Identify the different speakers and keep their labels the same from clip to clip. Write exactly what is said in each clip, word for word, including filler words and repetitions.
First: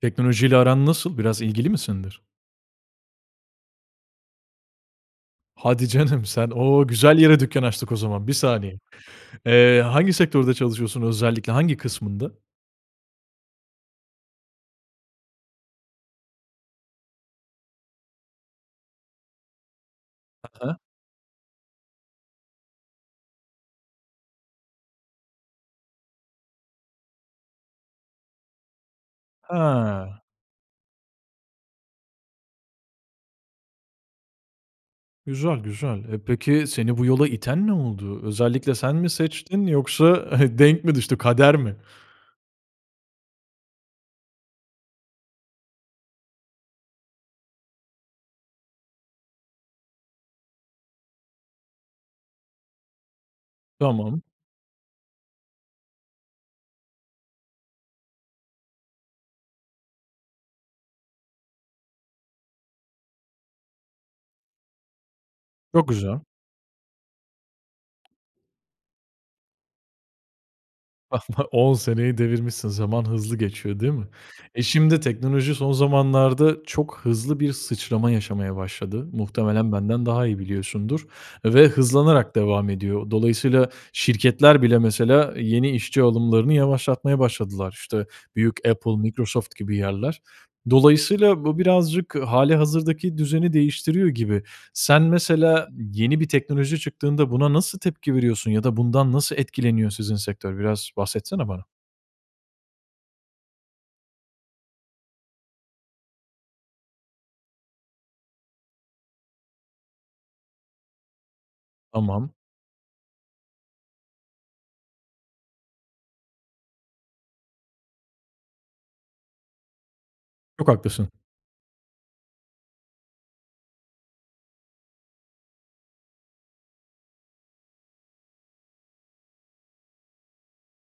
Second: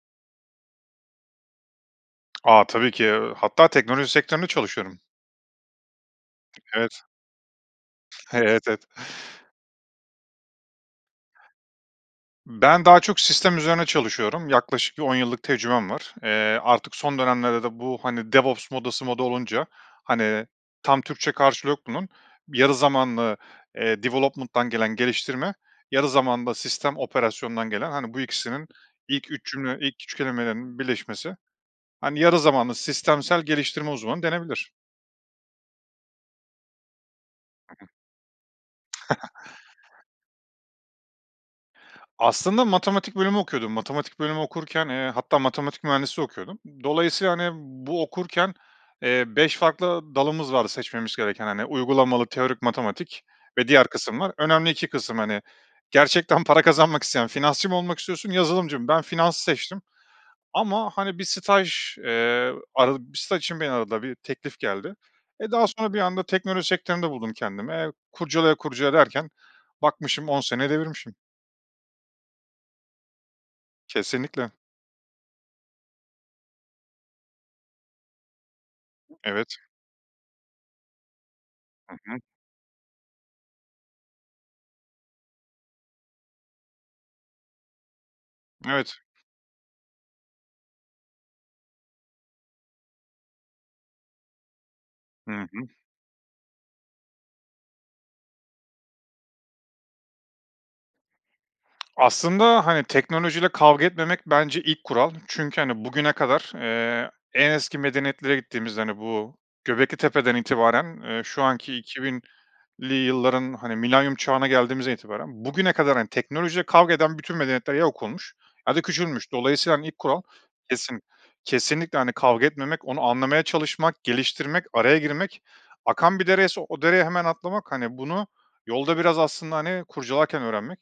Speaker 1: Teknolojiyle aran nasıl, biraz ilgili misindir?
Speaker 2: A, tabii ki. Eee, hatta teknoloji sektöründe çalışıyorum.
Speaker 1: Hadi canım sen, o
Speaker 2: Evet.
Speaker 1: güzel yere dükkan açtık o zaman, bir
Speaker 2: Evet,
Speaker 1: saniye.
Speaker 2: evet.
Speaker 1: Eee, hangi sektörde çalışıyorsun özellikle, hangi kısmında?
Speaker 2: Ben daha çok sistem üzerine çalışıyorum, yaklaşık on yıllık tecrübem var. Eee, artık son dönemlerde de bu hani DevOps modası moda olunca hani
Speaker 1: Hı hı.
Speaker 2: tam Türkçe karşılığı yok bunun, bir yarı zamanlı, eee, development'dan gelen geliştirme, yarı zamanlı da sistem operasyondan gelen hani bu ikisinin ilk üç cümle ilk üç
Speaker 1: Ha.
Speaker 2: kelimelerinin birleşmesi. Hani yarı zamanlı sistemsel geliştirme uzmanı denebilir.
Speaker 1: Güzel güzel. Eee, peki seni bu yola iten ne oldu? Özellikle
Speaker 2: [unintelligible]
Speaker 1: sen mi seçtin yoksa he denk mi düştü, kader mi?
Speaker 2: Aslında matematik bölümü okuyordum. Matematik bölümü okurken, eee, hatta matematik mühendisliği okuyordum. Dolayısıyla hani bu okurken, eee, beş farklı dalımız vardı seçmemiz gereken. Hani uygulamalı teorik matematik ve diğer kısım
Speaker 1: Tamam.
Speaker 2: var. Önemli iki kısım. Hani, gerçekten para kazanmak isteyen finansçı mı olmak istiyorsun, yazılımcı mı? Ben finansı seçtim ama hani bir staj, eee, aradı bir staj için beni aradılar. Bir teklif geldi. E, daha
Speaker 1: Çok
Speaker 2: sonra bir
Speaker 1: güzel.
Speaker 2: anda teknoloji sektöründe buldum kendimi. Eee, kurcala kurcala derken bakmışım on sene devirmişim.
Speaker 1: [unintelligible] On seneyi devirmişsin, zaman hızlı geçiyor değil mi?
Speaker 2: Kesinlikle.
Speaker 1: E, şimdi de teknoloji son zamanlarda çok hızlı bir sıçrama yaşamaya başladı.
Speaker 2: Evet.
Speaker 1: Muhtemelen benden daha iyi biliyorsundur ve
Speaker 2: Hı hı.
Speaker 1: hızlanarak devam ediyor. Dolayısıyla, şirketler bile mesela, yeni işçi alımlarını yavaşlatmaya başladılar. İşte, büyük Apple,
Speaker 2: Evet.
Speaker 1: Microsoft gibi yerler. Dolayısıyla, bu birazcık halihazırdaki düzeni değiştiriyor gibi. Sen
Speaker 2: Hı hı.
Speaker 1: mesela, yeni bir teknoloji çıktığında buna nasıl tepki veriyorsun ya da bundan nasıl etkileniyor sizin sektör? Biraz bahsetsene bana.
Speaker 2: Aslında hani teknolojiyle kavga etmemek, bence ilk kural çünkü hani bugüne kadar, eee, en eski medeniyetlere gittiğimizde hani bu Göbeklitepe'den itibaren, eee, şu anki iki
Speaker 1: Tamam.
Speaker 2: binli yılların hani Milenyum Çağı'na geldiğimizden itibaren bugüne kadar hani, teknolojiyle kavga eden bütün medeniyetler ya yok olmuş ya da küçülmüş. Dolayısıyla ilk kural
Speaker 1: Çok
Speaker 2: kesin
Speaker 1: haklısın.
Speaker 2: kesinlikle hani kavga etmemek, onu anlamaya çalışmak, geliştirmek, araya girmek. Akan bir dereyse o dereye hemen atlamak. Hani, bunu, yolda biraz aslında hani kurcalarken öğrenmek.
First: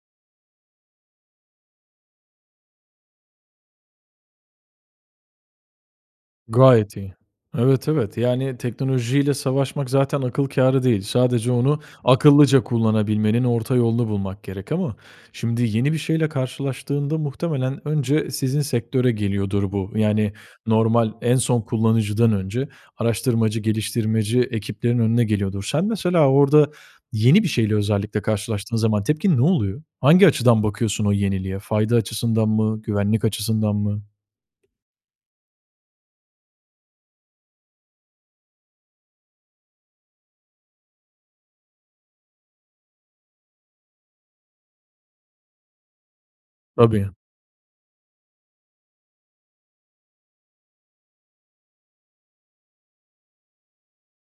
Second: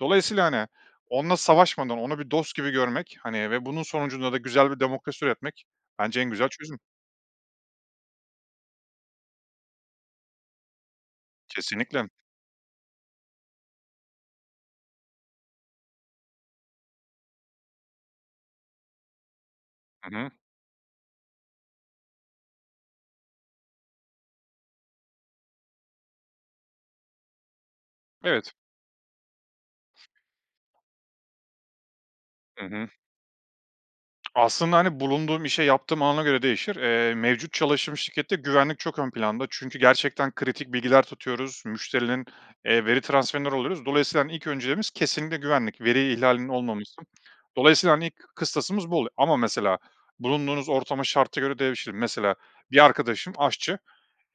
Speaker 2: Dolayısıyla hani onunla savaşmadan onu bir dost gibi görmek hani ve bunun sonucunda da güzel bir demokrasi üretmek bence en güzel çözüm.
Speaker 1: Gayet iyi. Evet, evet yani, teknolojiyle savaşmak zaten akıl kârı değil. Sadece onu,
Speaker 2: Kesinlikle.
Speaker 1: akıllıca kullanabilmenin orta yolunu bulmak gerek ama şimdi, yeni bir şeyle karşılaştığında muhtemelen önce sizin sektöre geliyordur, bu
Speaker 2: Hı hı.
Speaker 1: yani normal, en son kullanıcıdan önce araştırmacı, geliştirmeci ekiplerin önüne geliyordur. Sen mesela orada, yeni bir şeyle
Speaker 2: Evet.
Speaker 1: karşılaştığında zaman tepkin ne oluyor? Hangi açıdan bakıyorsun o yeniliğe? Fayda açısından
Speaker 2: Hı
Speaker 1: mı?
Speaker 2: hı.
Speaker 1: Güvenlik açısından mı?
Speaker 2: Aslında hani bulunduğum işe, yaptığıma göre değişir. Eee, mevcut çalıştığım şirkette güvenlik çok ön planda çünkü gerçekten kritik bilgiler tutuyoruz. Müşterilerin, eee, veri transferleri oluyor. Dolayısıyla ilk önceliğimiz kesinlikle güvenlik, veri ihlalinin olmaması için.
Speaker 1: Tabii.
Speaker 2: Dolayısıyla hani, ilk kıstasımız bu oluyor ama mesela bulunduğunuz ortama, şarta göre değişir. Mesela bir arkadaşım aşçı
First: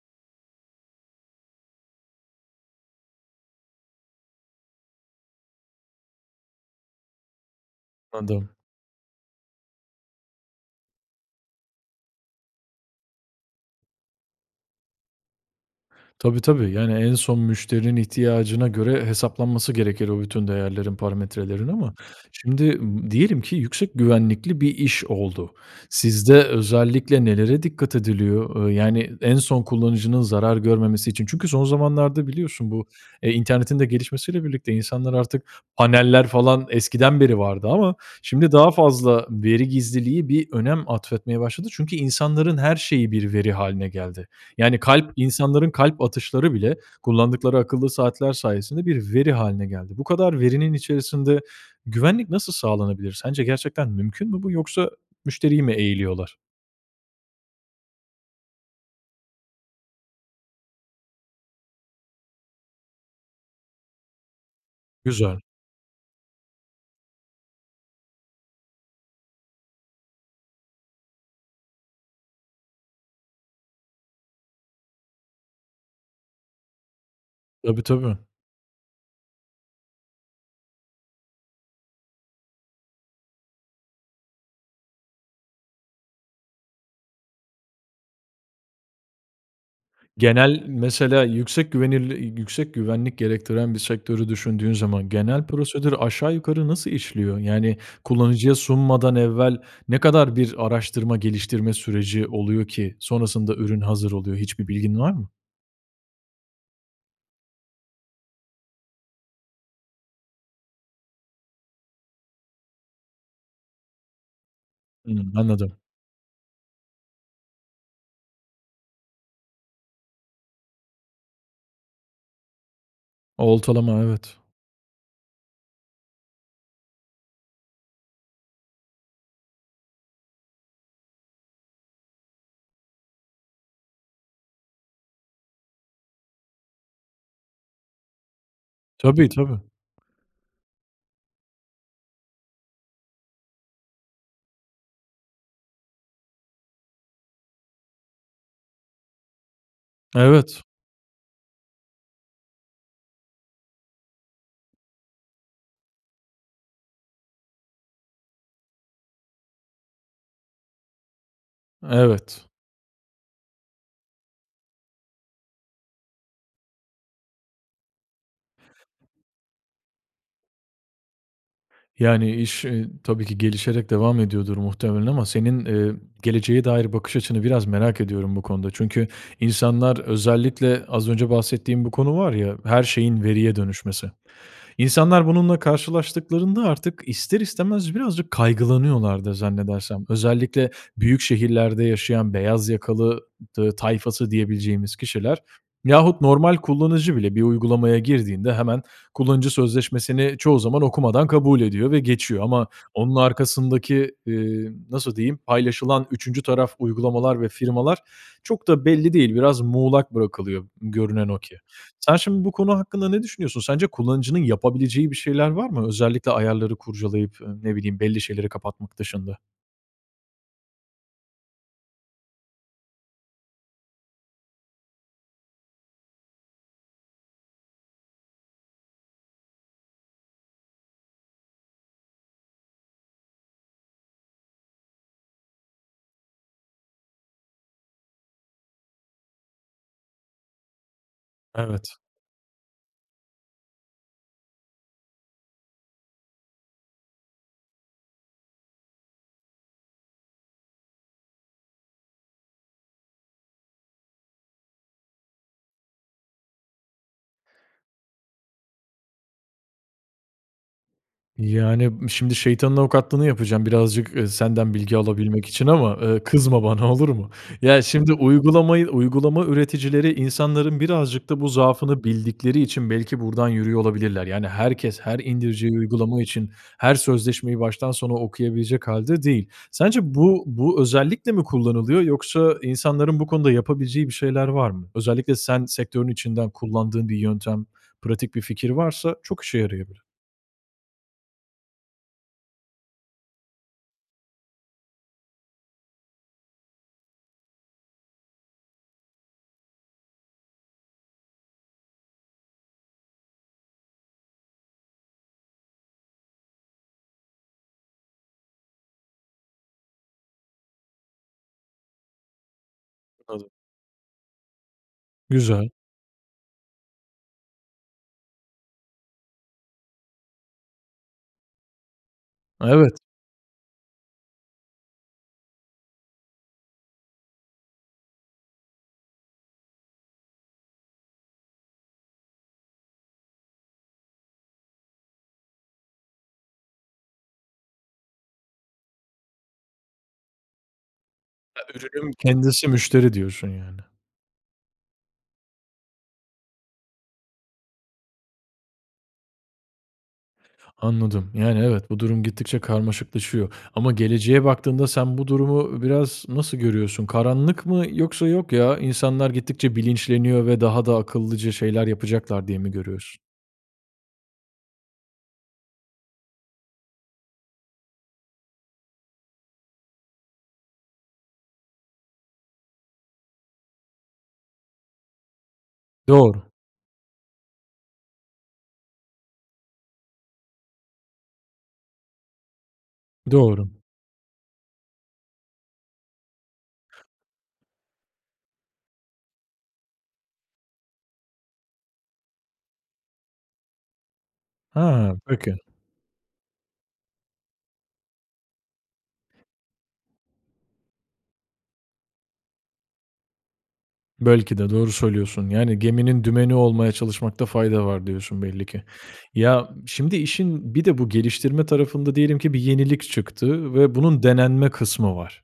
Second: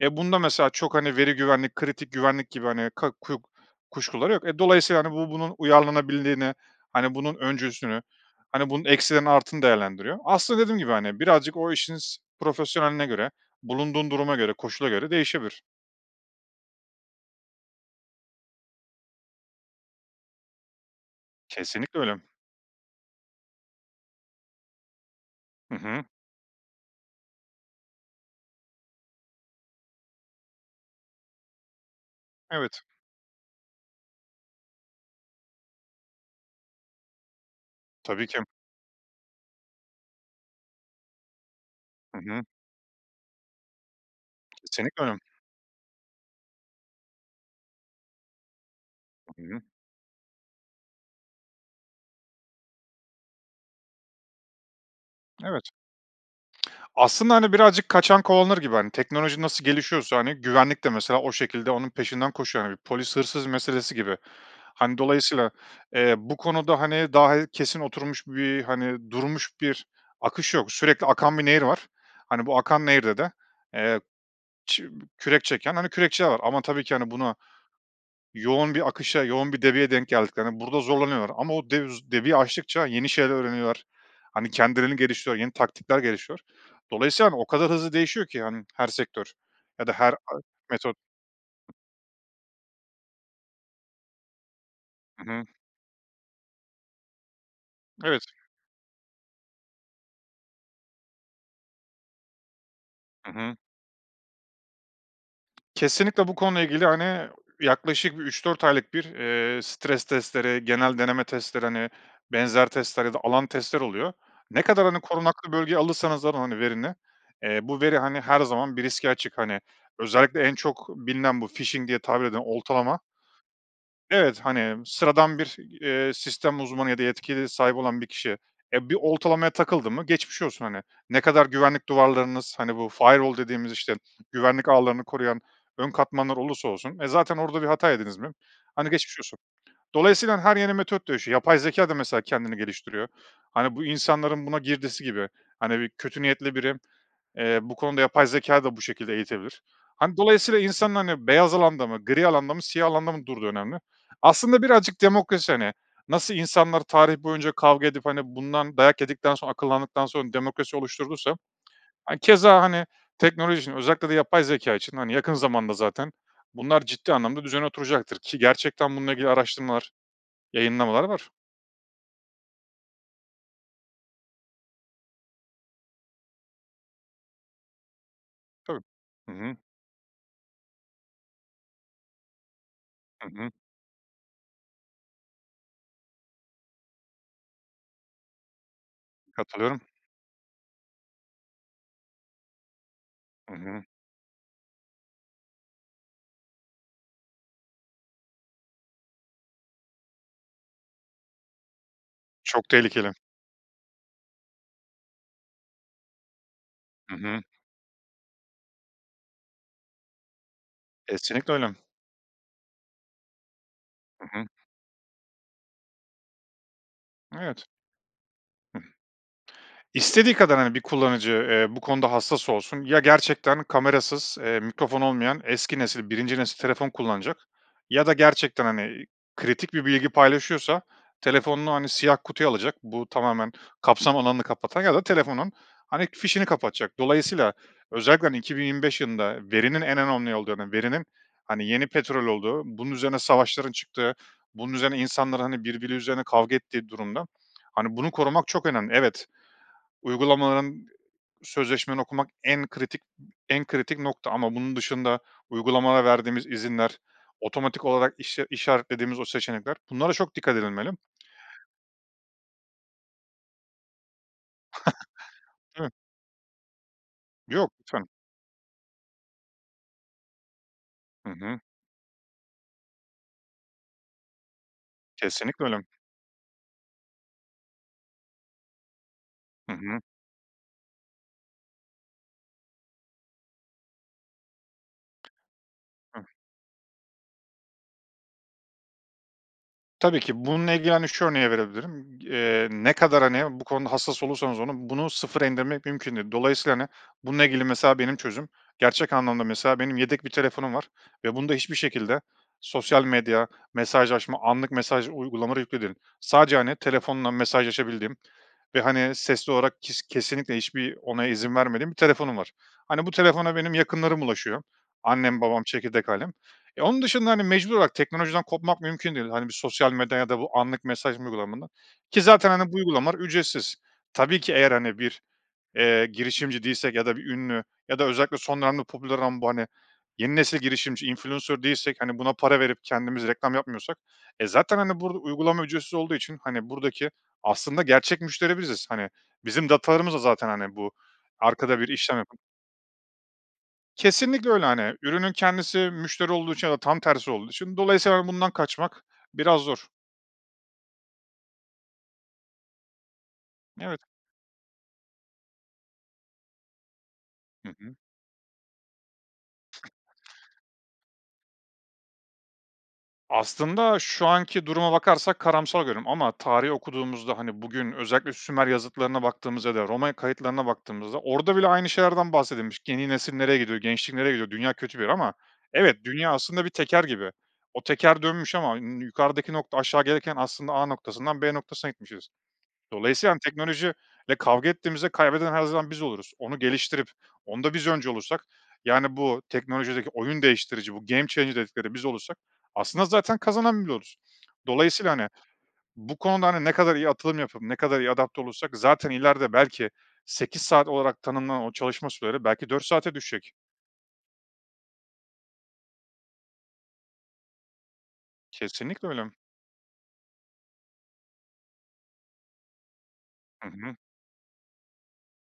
Speaker 2: ya. Bunda mesela çok hani veri güvenlik, kritik güvenlik gibi hani ka ku kuşkuları yok. E, dolayısıyla hani, bu, bunun uyarlanabilirliğini, hani bunun öncüsünü,
Speaker 1: Adım.
Speaker 2: bunun eksilerini, artılarını değerlendiriyor. Aslında dediğim gibi hani, birazcık o işinizin profesyoneline göre, bulunduğun duruma göre, koşula göre değişebilir.
Speaker 1: Tabi tabi. Yani, en son müşterinin ihtiyacına göre hesaplanması gerekir o bütün değerlerin, parametrelerin ama
Speaker 2: Kesinlikle öyle.
Speaker 1: şimdi m diyelim ki yüksek güvenlikli bir iş oldu.
Speaker 2: Hı hı.
Speaker 1: Sizde, özellikle nelere dikkat ediliyor? Eee, yani en son kullanıcının zarar görmemesi için. Çünkü son zamanlarda biliyorsun
Speaker 2: Evet.
Speaker 1: bu, eee, internetin de gelişmesiyle birlikte insanlar artık paneller falan eskiden beri vardı ama
Speaker 2: Tabii ki.
Speaker 1: şimdi daha fazla veri gizliliği bir önem atfetmeye başladı. Çünkü
Speaker 2: Hı hı.
Speaker 1: insanların her şeyi bir veri hâline geldi. Yani
Speaker 2: Kesinlikle
Speaker 1: kalp,
Speaker 2: öyle.
Speaker 1: insanların kalp atışları bile kullandıkları akıllı saatler sayesinde bir veri hâline
Speaker 2: [unintelligible]
Speaker 1: geldi. Bu kadar verinin içerisinde, güvenlik nasıl sağlanabilir? Sence gerçekten mümkün mü bu? Yoksa
Speaker 2: Evet.
Speaker 1: müşteriyi mi eğiliyorlar?
Speaker 2: Aslında hani birazcık kaçan kovalanır gibi hani, teknoloji nasıl gelişiyorsa, hani, güvenlik de mesela o şekilde onun peşinden koşuyor. Hani polis hırsız meselesi gibi. Hani,
Speaker 1: Güzel.
Speaker 2: dolayısıyla, eee, bu konuda hani, daha kesin oturmuş bir, hani, durmuş bir akış yok. Sürekli akan bir nehir var. Hani bu akan nehirde de, eee, ç kürek çeken, hani, kürekçiler var ama tabii ki hani buna
Speaker 1: Tabii tabii.
Speaker 2: yoğun bir akışa, yoğun bir debiye denk geldiklerinde burada zorlanıyorlar ama o devuz debiyi aştıkça yeni şeyler öğreniyorlar. Hani, kendilerini geliştiriyorlar, yeni taktikler gelişiyor. Dolayısıyla o kadar hızlı değişiyor ki hanİ her sektör ya da her a
Speaker 1: Genel
Speaker 2: metot.
Speaker 1: mesela yüksek güvenlir güvenlik gerektiren bir sektörü düşündüğün zaman
Speaker 2: Hı hı.
Speaker 1: genel prosedür aşağı yukarı nasıl işliyor? Yani,
Speaker 2: Evet.
Speaker 1: kullanıcıya sunmadan evvel ne kadar bir araştırma geliştirme süreci oluyor ki
Speaker 2: Hı
Speaker 1: sonrasında
Speaker 2: hı.
Speaker 1: ürün hazır oluyor. Hiçbir bilgin var mı?
Speaker 2: Kesinlikle bu konuyla ilgili hani yaklaşık üç dört aylık bir, eee, stres testleri, genel deneme testleri hani benzer testler ya da alan testler oluyor. Ne kadar hani
Speaker 1: Hıı.
Speaker 2: korunaklı
Speaker 1: Anladım.
Speaker 2: bölgeye alırsanız alın verini, eee, bu veri hani her zaman bir riske açık. Hani, özellikle en çok bilinen bu phishing diye tabir eden oltalama
Speaker 1: Oltalama, evet.
Speaker 2: evet, hani sıradan bir, eee, sistem uzmanı ya da yetkili sahibi olan bir kişi, eee, bir oltalamaya takıldı mı geçmiş olsun. Hani, ne kadar güvenlik duvarlarınız, hani bu firewall dediğimiz işte güvenlik ağlarını koruyan ön katmanlar olursa olsun, e, zaten orada bir hata yediniz mi? Hani geçmiş
Speaker 1: Tabii,
Speaker 2: olsun.
Speaker 1: tabii.
Speaker 2: Dolayısıyla her yeni metot dönüşüyor. Yapay zekâ da mesela kendini geliştiriyor. Hani, bu insanların buna girdisi gibi hani bir kötü niyetli biri, eee, bu konuda yapay zekâyı da bu şekilde eğitebilir. Hani, dolayısıyla
Speaker 1: Evet.
Speaker 2: insanlar hani beyaz alanda mı, gri alanda mı, siyah alanda mı durduğu önemli. Aslında birazcık demokrasi. Hani, nasıl insanlar tarih boyunca kavga edip hani bundan dayak yedikten sonra akıllandıktan sonra demokrasi oluşturduysa hani,
Speaker 1: Evet.
Speaker 2: keza hani teknoloji için, özellikle de yapay zekâ için hani, yakın zamanda zaten bunlar ciddi anlamda düzene oturacaktır ki gerçekten bununla ilgili araştırmalar, yayınlamalar var.
Speaker 1: Yani iş, iii, tabii ki gelişerek devam ediyordur muhtemelen ama senin, emm, geleceğe dair bakış açını biraz merak ediyorum bu konuda.
Speaker 2: Tabii.
Speaker 1: Çünkü
Speaker 2: Hı hı.
Speaker 1: insanlar özellikle az önce bahsettiğim bir konu var ya, her şeyin,
Speaker 2: Hı hı.
Speaker 1: veriye dönüşmesi. İnsanlar, bununla karşılaştıklarında artık ister istemez birazcık kaygılanıyorlardır
Speaker 2: Katılıyorum.
Speaker 1: zannedersem. Özellikle büyük şehirlerde yaşayan beyaz yakalı
Speaker 2: Hı
Speaker 1: t
Speaker 2: hı.
Speaker 1: tayfası diyebileceğimiz kişiler, yahut normal kullanıcı bile bir uygulamaya girdiğinde, hemen kullanıcı sözleşmesini çoğu zaman okumadan kabul ediyor ve geçiyor ama
Speaker 2: Çok tehlikeli.
Speaker 1: onun arkasındaki, eee, nasıl diyeyim, paylaşılan üçüncü taraf
Speaker 2: Hı
Speaker 1: uygulamalar
Speaker 2: hı.
Speaker 1: ve firmalar çok da belli değil. Biraz muğlak bırakılıyor görünen o
Speaker 2: Kesinlikle
Speaker 1: ki.
Speaker 2: öyle.
Speaker 1: Sen şimdi, bu konu hakkında ne düşünüyorsun? Sence
Speaker 2: Hı
Speaker 1: kullanıcının
Speaker 2: hı.
Speaker 1: yapabileceği bir şeyler var mı? Özellikle ayarları kurcalayıp, eee,
Speaker 2: Evet.
Speaker 1: ne bileyim belli şeyleri
Speaker 2: Hı.
Speaker 1: kapatmak dışında?
Speaker 2: İstediği kadar hani bir kullanıcı, eee, bu konuda hassas olsun ya gerçekten kamerasız, eee, mikrofon olmayan eski nesil, birinci nesil telefon kullanacak ya da gerçekten, hani, kritik bir bilgi paylaşıyorsa telefonunu hani siyah kutuya alacak, bu tamamen kapsam alanını kapatacak ya da telefonun hani fişini kapatacak. Dolayısıyla özellikle hani iki bin yirmi beş yılında verinin en önemli olduğunu, verinin, hani, yeni
Speaker 1: Evet.
Speaker 2: petrol olduğu, bunun üzerine savaşların çıktığı, bunun üzerine insanların hani birbiri üzerine kavga ettiği durumda, hani, bunu korumak çok önemli. Evet, uygulamaların, sözleşmeni okumak en kritik, en kritik nokta ama bunun dışında uygulamalara verdiğimiz izinler, otomatik olarak iş işaretlediğimiz o seçenekler, bunlara çok dikkat edilmeli.
Speaker 1: Yani, şimdi şeytanın avukatlığını yapacağım birazcık, eee, senden bilgi alabilmek için
Speaker 2: Tabii.
Speaker 1: ama, eee, kızma bana olur mu?
Speaker 2: Yok
Speaker 1: Ya
Speaker 2: lütfen.
Speaker 1: şimdi uygulamayı, uygulama üreticileri insanların birazcık
Speaker 2: Hı
Speaker 1: da bu
Speaker 2: hı.
Speaker 1: zaafını bildikleri için belki buradan yürüyor olabilirler. Yani herkes, her
Speaker 2: Kesinlikle
Speaker 1: indireceği uygulama için her sözleşmeyi baştan sona okuyabilecek hâlde değil.
Speaker 2: Hı
Speaker 1: Sence
Speaker 2: hı.
Speaker 1: bu bu özellikle mi kullanılıyor yoksa insanların bu konuda yapabileceği bir şeyler var mı? Özellikle sen sektörün
Speaker 2: Hı.
Speaker 1: içinden kullandığın bir yöntem, pratik bir fikir varsa çok işe yarayabilir.
Speaker 2: Tabii ki bununla ilgili hani şu örneği verebilirim. Eee, ne kadar hani bu konuda hassas olursanız olun bunu sıfıra indirmek mümkün değil. Dolayısıyla hani bununla ilgili mesela benim çözümüm, gerçek anlamda mesela benim yedek bir telefonum var ve bunda hiçbir şekilde sosyal medya, mesajlaşma, anlık mesaj uygulamaları yüklü değil. Sadece hani telefonla mesajlaşabildiğim ve hani sesli olarak kes kesinlikle hiçbir onay, izin vermediğim bir telefonum var. Hani bu
Speaker 1: [unintelligible]
Speaker 2: telefona benim yakınlarım ulaşıyor. Annem, babam,
Speaker 1: Güzel.
Speaker 2: çekirdek ailem. E onun dışında hani mecbur olarak teknolojiden kopmak mümkün değil. Hani bir sosyal medya ya da bu anlık mesaj uygulamalarından ki zaten hani bu
Speaker 1: Evet.
Speaker 2: uygulamalar ücretsiz. Tabii ki eğer hani bir, eee, girişimci değilsek ya da bir ünlü ya da özellikle son dönemde popüler ama bu hani yeni nesil girişimci, influencer değilsek hani buna para verip kendimiz reklam yapmıyorsak e zaten hani burada uygulama ücretsiz olduğu için hani buradaki aslında gerçek müşteri biziz. Hani bizim datalarımız da zaten hani bu
Speaker 1: [unintelligible]
Speaker 2: arkada bir
Speaker 1: Ürünün
Speaker 2: işlem yapı
Speaker 1: kendisi müşteri diyorsun yani.
Speaker 2: Kesinlikle öyle hani ürünün kendisi müşteri olduğu için ya da tam tersi olduğu için dolayısıyla bundan kaçmak biraz zor.
Speaker 1: Anladım, yani evet bu durum gittikçe karmaşıklaşıyor ama
Speaker 2: Evet.
Speaker 1: geleceğe baktığında, sen bu durumu biraz nasıl görüyorsun? Karanlık
Speaker 2: Hı
Speaker 1: mı
Speaker 2: hı.
Speaker 1: yoksa yok ya, insanlar gittikçe bilinçleniyor ve daha da akıllıca şeyler yapacaklar diye mi görüyorsun?
Speaker 2: Aslında, şu anki duruma bakarsak karamsar görüyorum ama tarihi okuduğumuzda hani, bugün özellikle Sümer yazıtlarına baktığımızda ya da Roma kayıtlarına baktığımızda, orada bile aynı şeylerden bahsedilmiş. Yeni nesil nereye gidiyor, gençlik nereye gidiyor, dünya kötü bir yer ama evet dünya
Speaker 1: Doğru.
Speaker 2: aslında bir teker gibi. O teker dönmüş ama n nü yukarıdaki nokta aşağı gelirken aslında A noktasından B noktasına gitmişiz. Dolayısıyla yani,
Speaker 1: Doğru.
Speaker 2: teknoloji ile kavga ettiğimizde kaybeden her zaman biz oluruz. Onu geliştirip onda biz öncü olursak yani, bu teknolojideki oyun değiştirici, bu game changer dedikleri biz olursak aslında zaten kazanan biz oluruz.
Speaker 1: He,
Speaker 2: Dolayısıyla hani,
Speaker 1: peki.
Speaker 2: bu konuda hani ne kadar iyi atılım yapıp ne kadar iyi adapte olursak zaten ileride belki sekiz saat olarak tanımlanan o çalışma süreleri belki dört saate düşecek.
Speaker 1: Belki de doğru söylüyorsun. Yani, geminin dümeni olmaya çalışmakta fayda var diyorsun belli ki.
Speaker 2: Kesinlikle öyle.
Speaker 1: Ya, şimdi işin bir de bu geliştirme tarafında diyelim ki bir yenilik
Speaker 2: Hı
Speaker 1: çıktı
Speaker 2: hı.
Speaker 1: ve bunun denenme kısmı var.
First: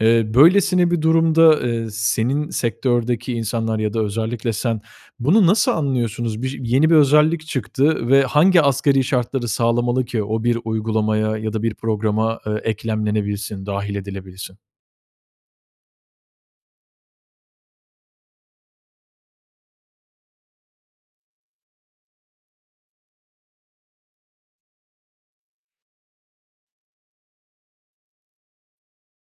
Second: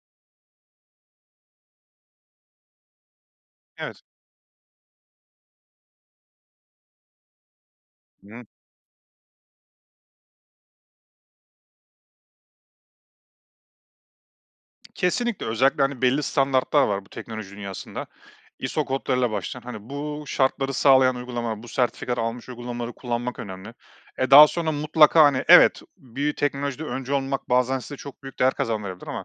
Speaker 1: Eee, böylesine bir durumda, eee, senin sektördeki insanlar ya da
Speaker 2: Evet.
Speaker 1: özellikle sen, bunu nasıl anlıyorsunuz? Bir yeni bir özellik çıktı ve
Speaker 2: Hıı.
Speaker 1: hangi asgari şartları sağlamalı ki o bir uygulamaya ya da bir programa, eee, eklemlenebilsin, dâhil edilebilsin?
Speaker 2: Kesinlikle, özellikle, hani, belli standartlar var, bu teknoloji dünyasında. ISO kodlarıyla başlayan. Hani, bu şartları sağlayan uygulamalar, bu sertifikaları almış uygulamaları kullanmak önemli. E, daha sonra mutlaka, hani, evet, bir teknolojide öncü olmak, bazen size çok büyük değer kazandırabilir ama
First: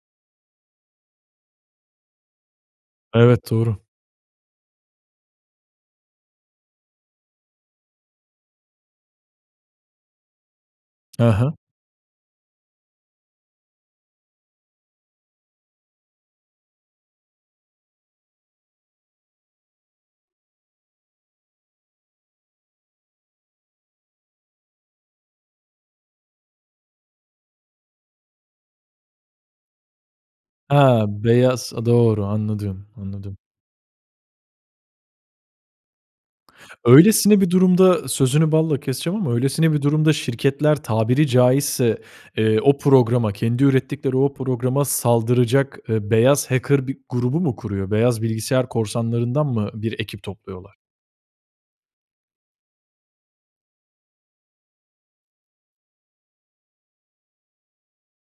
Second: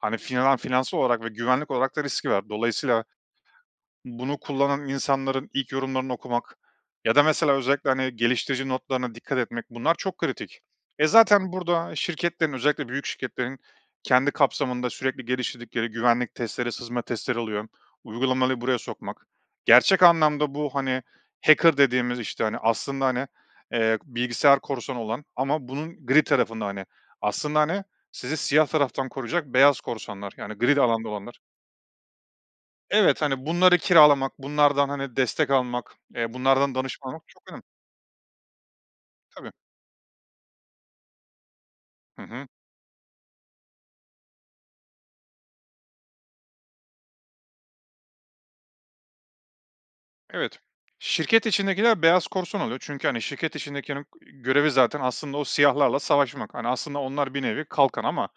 Speaker 2: hani, finan aaa, finansal olarak ve güvenlik olarak da riski var. Dolayısıyla
Speaker 1: Evet, doğru.
Speaker 2: bunu kullanan insanların ilk yorumlarını okumak ya da mesela özellikle, hani, geliştirici notlarına dikkat etmek; bunlar çok kritik. E,
Speaker 1: He
Speaker 2: zaten
Speaker 1: he.
Speaker 2: burada şirketlerin, özellikle büyük şirketlerin kendi kapsamında sürekli geliştirdikleri güvenlik testleri, sızma testleri oluyor. uygulamali buraya sokmak, gerçek anlamda bu, hani, hacker dediğimiz, işte, hani aslında, hani, eee, bilgisayar korsanı olan ama bunun gri tarafında, hani, aslında, hani, sizi siyah taraftan koruyacak beyaz korsanlar, yani
Speaker 1: He,
Speaker 2: gri de alanda olanlar.
Speaker 1: beyaz. I doğru anladım,
Speaker 2: Evet,
Speaker 1: anladım.
Speaker 2: hani, bunları kiralamak, bunlardan, hani, destek almak, eee, bunlardan danışmanlık
Speaker 1: Öylesine
Speaker 2: çok
Speaker 1: bir
Speaker 2: önem
Speaker 1: durumda Sözünü balla keseceğim ama
Speaker 2: Tabii.
Speaker 1: öylesine bir durumda şirketler tabiri caizse,
Speaker 2: Hı hı.
Speaker 1: eee, o programa, kendi ürettikleri o programa saldıracak, eee, beyaz hacker bir grubu mu kuruyor? Beyaz bilgisayar korsanlarından mı, bir ekip
Speaker 2: Evet.
Speaker 1: topluyorlar?
Speaker 2: Şirket içindekiler beyaz korsan oluyor. Çünkü, hani, şirket içindekinin e görevi zaten aslında o siyahlarla savaşmak. Hani, aslında onlar bir nevi kalkan ama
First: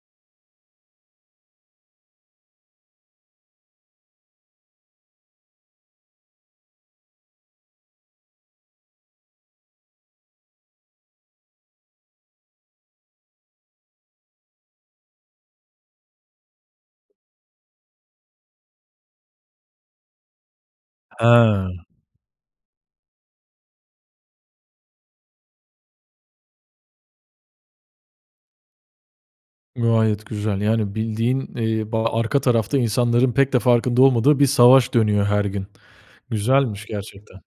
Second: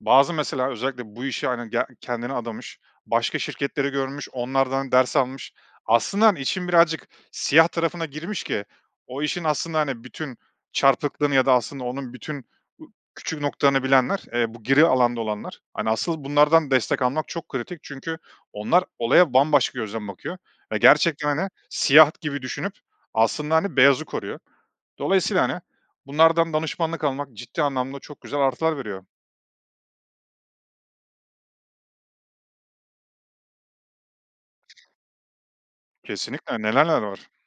Speaker 2: bazı mesela özellikle bu işe, hani, ge kendini adamış başka şirketleri görmüş, onlardan ders almış. Aslında, hani, işin birazcık siyah tarafına girmiş ki o işin aslında, hani, bütün çarpıklığını ya da aslında onun bütün u küçük noktalarını bilenler, eee, bu gri alanda olanlar, hani, asıl bunlardan destek almak çok kritik. Çünkü onlar olaya bambaşka gözden bakıyor ve gerçekten, hani,
Speaker 1: He!
Speaker 2: siyah gibi düşünüp aslında, hani, beyazı koruyor. Dolayısıyla, hani, bunlardan danışmanlık almak, ciddi anlamda çok güzel artılar veriyor.
Speaker 1: Gayet güzel. Yani, bildiğin, eee, ba arka tarafta insanların pek de farkında olmadığı, bir savaş dönüyor her gün.
Speaker 2: Kesinlikle. Neler
Speaker 1: Güzelmiş
Speaker 2: neler var.
Speaker 1: gerçekten.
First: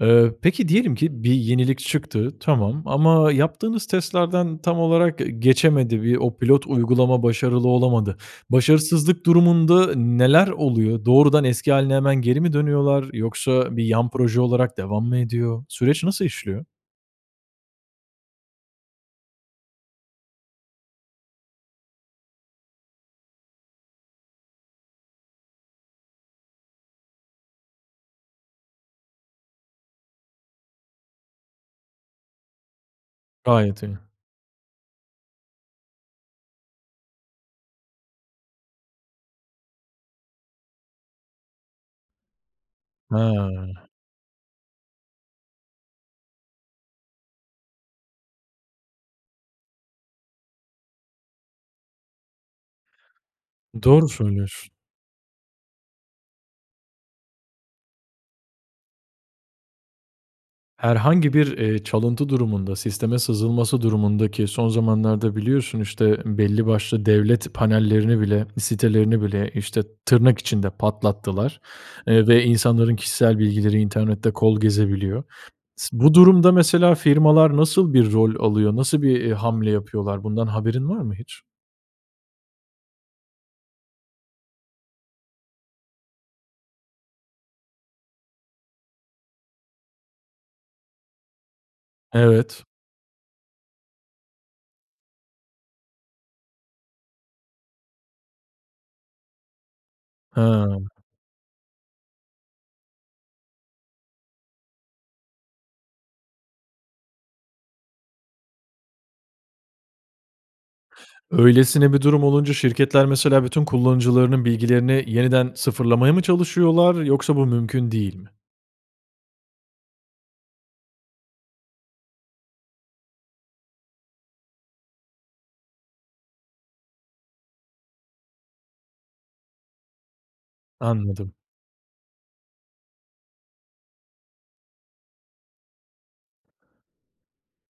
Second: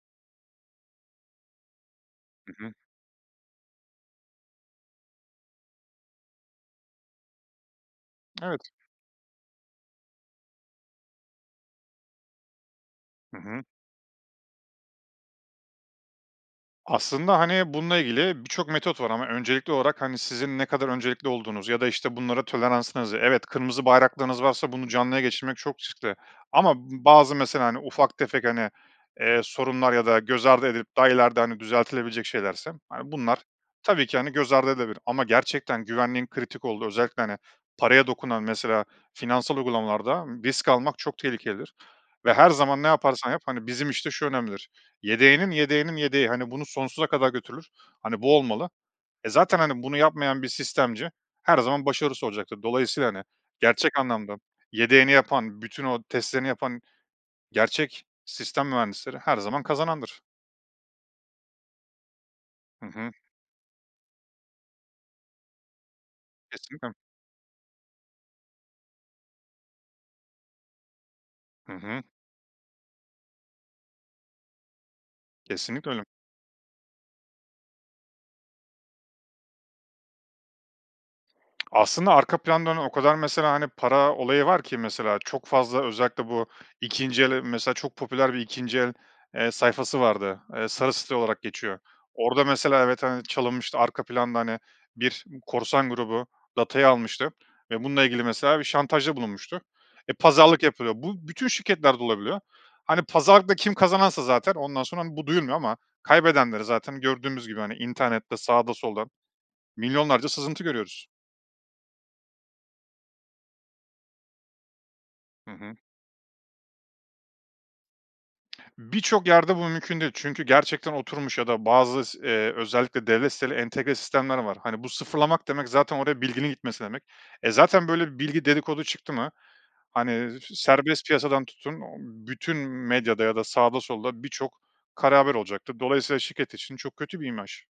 Speaker 1: Eee, peki, diyelim ki bir yenilik çıktı,
Speaker 2: Hı hı.
Speaker 1: tamam. Ama yaptığınız testlerden tam olarak ge geçemedi. Bi o pilot uygulama başarılı olamadı.
Speaker 2: Evet.
Speaker 1: Başarısızlık durumunda, neler oluyor? Doğrudan eski hâline hemen geri mi dönüyorlar
Speaker 2: Hı hı.
Speaker 1: yoksa bir yan proje olarak devam mı ediyor? Süreç nasıl işliyor?
Speaker 2: Aslında, hani, bununla ilgili birçok metot var ama öncelikli olarak, hani, sizin ne kadar öncelikli olduğunuz ya da, işte, bunlara toleranslarınızı. Evet, kırmızı bayraklarınız varsa bunu canlıya geçirmek çok riskli ama bu bazı mesela, hani, ufak tefek, hani, eee, sorunlar ya da göz ardı edilip, daha ileriden düzeltilebilecek şeylerse, hani, bunlar
Speaker 1: Gayet iyi.
Speaker 2: tabii ki, hani, göz ardı edilebilir ama gerçekten güvenliğin kritik olduğu, özellikle, hani, paraya dokunan mesela, finansal uygulamalarda risk almak çok tehlikelidir ve her zaman ne yaparsan yap, hani,
Speaker 1: He.
Speaker 2: bizim, işte şu önemlidir. Yedeğinin yedeğinin yedeği, hani, bunu sonsuza kadar götürür. Hani, bu olmalı. E zaten, hani, bunu yapmayan bir sistemci, her zaman başarısız olacaktır. Dolayısıyla, hani, gerçek
Speaker 1: Doğru
Speaker 2: anlamda,
Speaker 1: söylüyorsun.
Speaker 2: yedeğini yapan, bütün o testlerini yapan, gerçek sistem mühendisleri her zaman kazanandır.
Speaker 1: Herhangi bir, eee, çalıntı durumunda,
Speaker 2: Hı hı.
Speaker 1: sisteme sızılması durumunda ki son zamanlarda biliyorsun, işte, belli
Speaker 2: Kesinlikle.
Speaker 1: başlı devlet panellerini bile, sitelerini bile, işte, tırnak içinde, patlattılar,
Speaker 2: Hı hı.
Speaker 1: eee, ve insanların kişisel bilgileri internette kol gezebiliyor. S
Speaker 2: Kesinlikle öyle.
Speaker 1: bu durumda mesela firmalar, nasıl bir rol alıyor? Nasıl bir, eee, hamle yapıyorlar? Bundan haberin var mı hiç?
Speaker 2: Aslında arka planda, hani, o kadar mesela, hani, para olayı var ki. Mesela çok fazla özellikle bu ikinci el, eee, mesela çok popüler bir ikinci el, eee, sayfası vardı. Eee, Sarısite olarak geçiyor. Orada
Speaker 1: Evet.
Speaker 2: mesela evet, hani, çalınmıştı. Arka planda, hani, bir korsan grubu data'yı almıştı ve bununla ilgili mesela bir şantajda bulunmuştu. Eee, pazarlık
Speaker 1: Ha.
Speaker 2: yapılıyor. Bu bütün şirketlerde olabiliyor. Hani, pazarlıkta kim kazanansa zaten ondan sonra, hani, bu duyulmuyor ama kaybedenleri zaten gördüğümüz gibi hani, internette sağda solda milyonlarca sızıntı görüyoruz.
Speaker 1: Öylesine bir durum olunca şirketler, mesela, bütün kullanıcılarının bilgilerini
Speaker 2: Hı
Speaker 1: yeniden
Speaker 2: hı.
Speaker 1: sıfırlamaya mı çalışıyorlar yoksa bu mümkün değil mi?
Speaker 2: Birçok yerde bu mümkün değil çünkü gerçekten oturmuş ya da bazı s eee, özellikle devlet siteleri entegre sistemler var, hani, bu sıfırlamak demek zaten oraya bilginin gitmesi demek. E zaten, böyle, bir bilgi dedikodu çıktı mı hani, s serbest
Speaker 1: Anladım.
Speaker 2: piyasadan tutun, ooo, bütün medyada ya da sağda solda birçok kara haber olacaktır. Dolayısıyla şirket için çok kötü bir imaj.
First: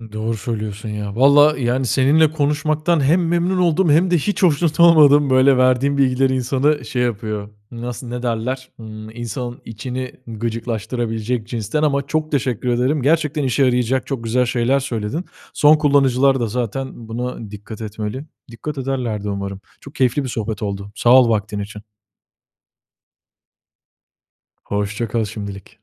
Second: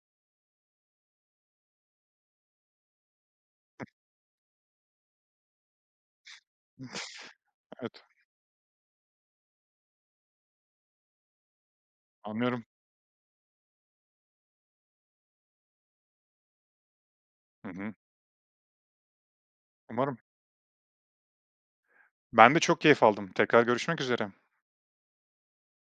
Speaker 1: I doğru söylüyorsun ya. Valla yani, seninle konuşmaktan hem memnun oldum hem de hiç hoşnut olmadım. Böyle, verdiğin bilgiler insanı şey yapıyor.
Speaker 2: Evet.
Speaker 1: Nasıl, ne derler? Imm, insanın içini gıcıklaştırabilecek cinsten ama çok
Speaker 2: Anlıyorum.
Speaker 1: teşekkür ederim. Gerçekten işe yarayacak, çok güzel şeyler söyledin. Son kullanıcılar da zaten buna
Speaker 2: Hı
Speaker 1: dikkat
Speaker 2: hı.
Speaker 1: etmeli. Dikkat ederler de umarım. Çok
Speaker 2: Umarım.
Speaker 1: keyifli bir sohbet oldu. Sağ ol vaktin için.
Speaker 2: Ben de çok keyif aldım. Tekrar görüşmek üzere.
Speaker 1: Hoşça kal şimdilik.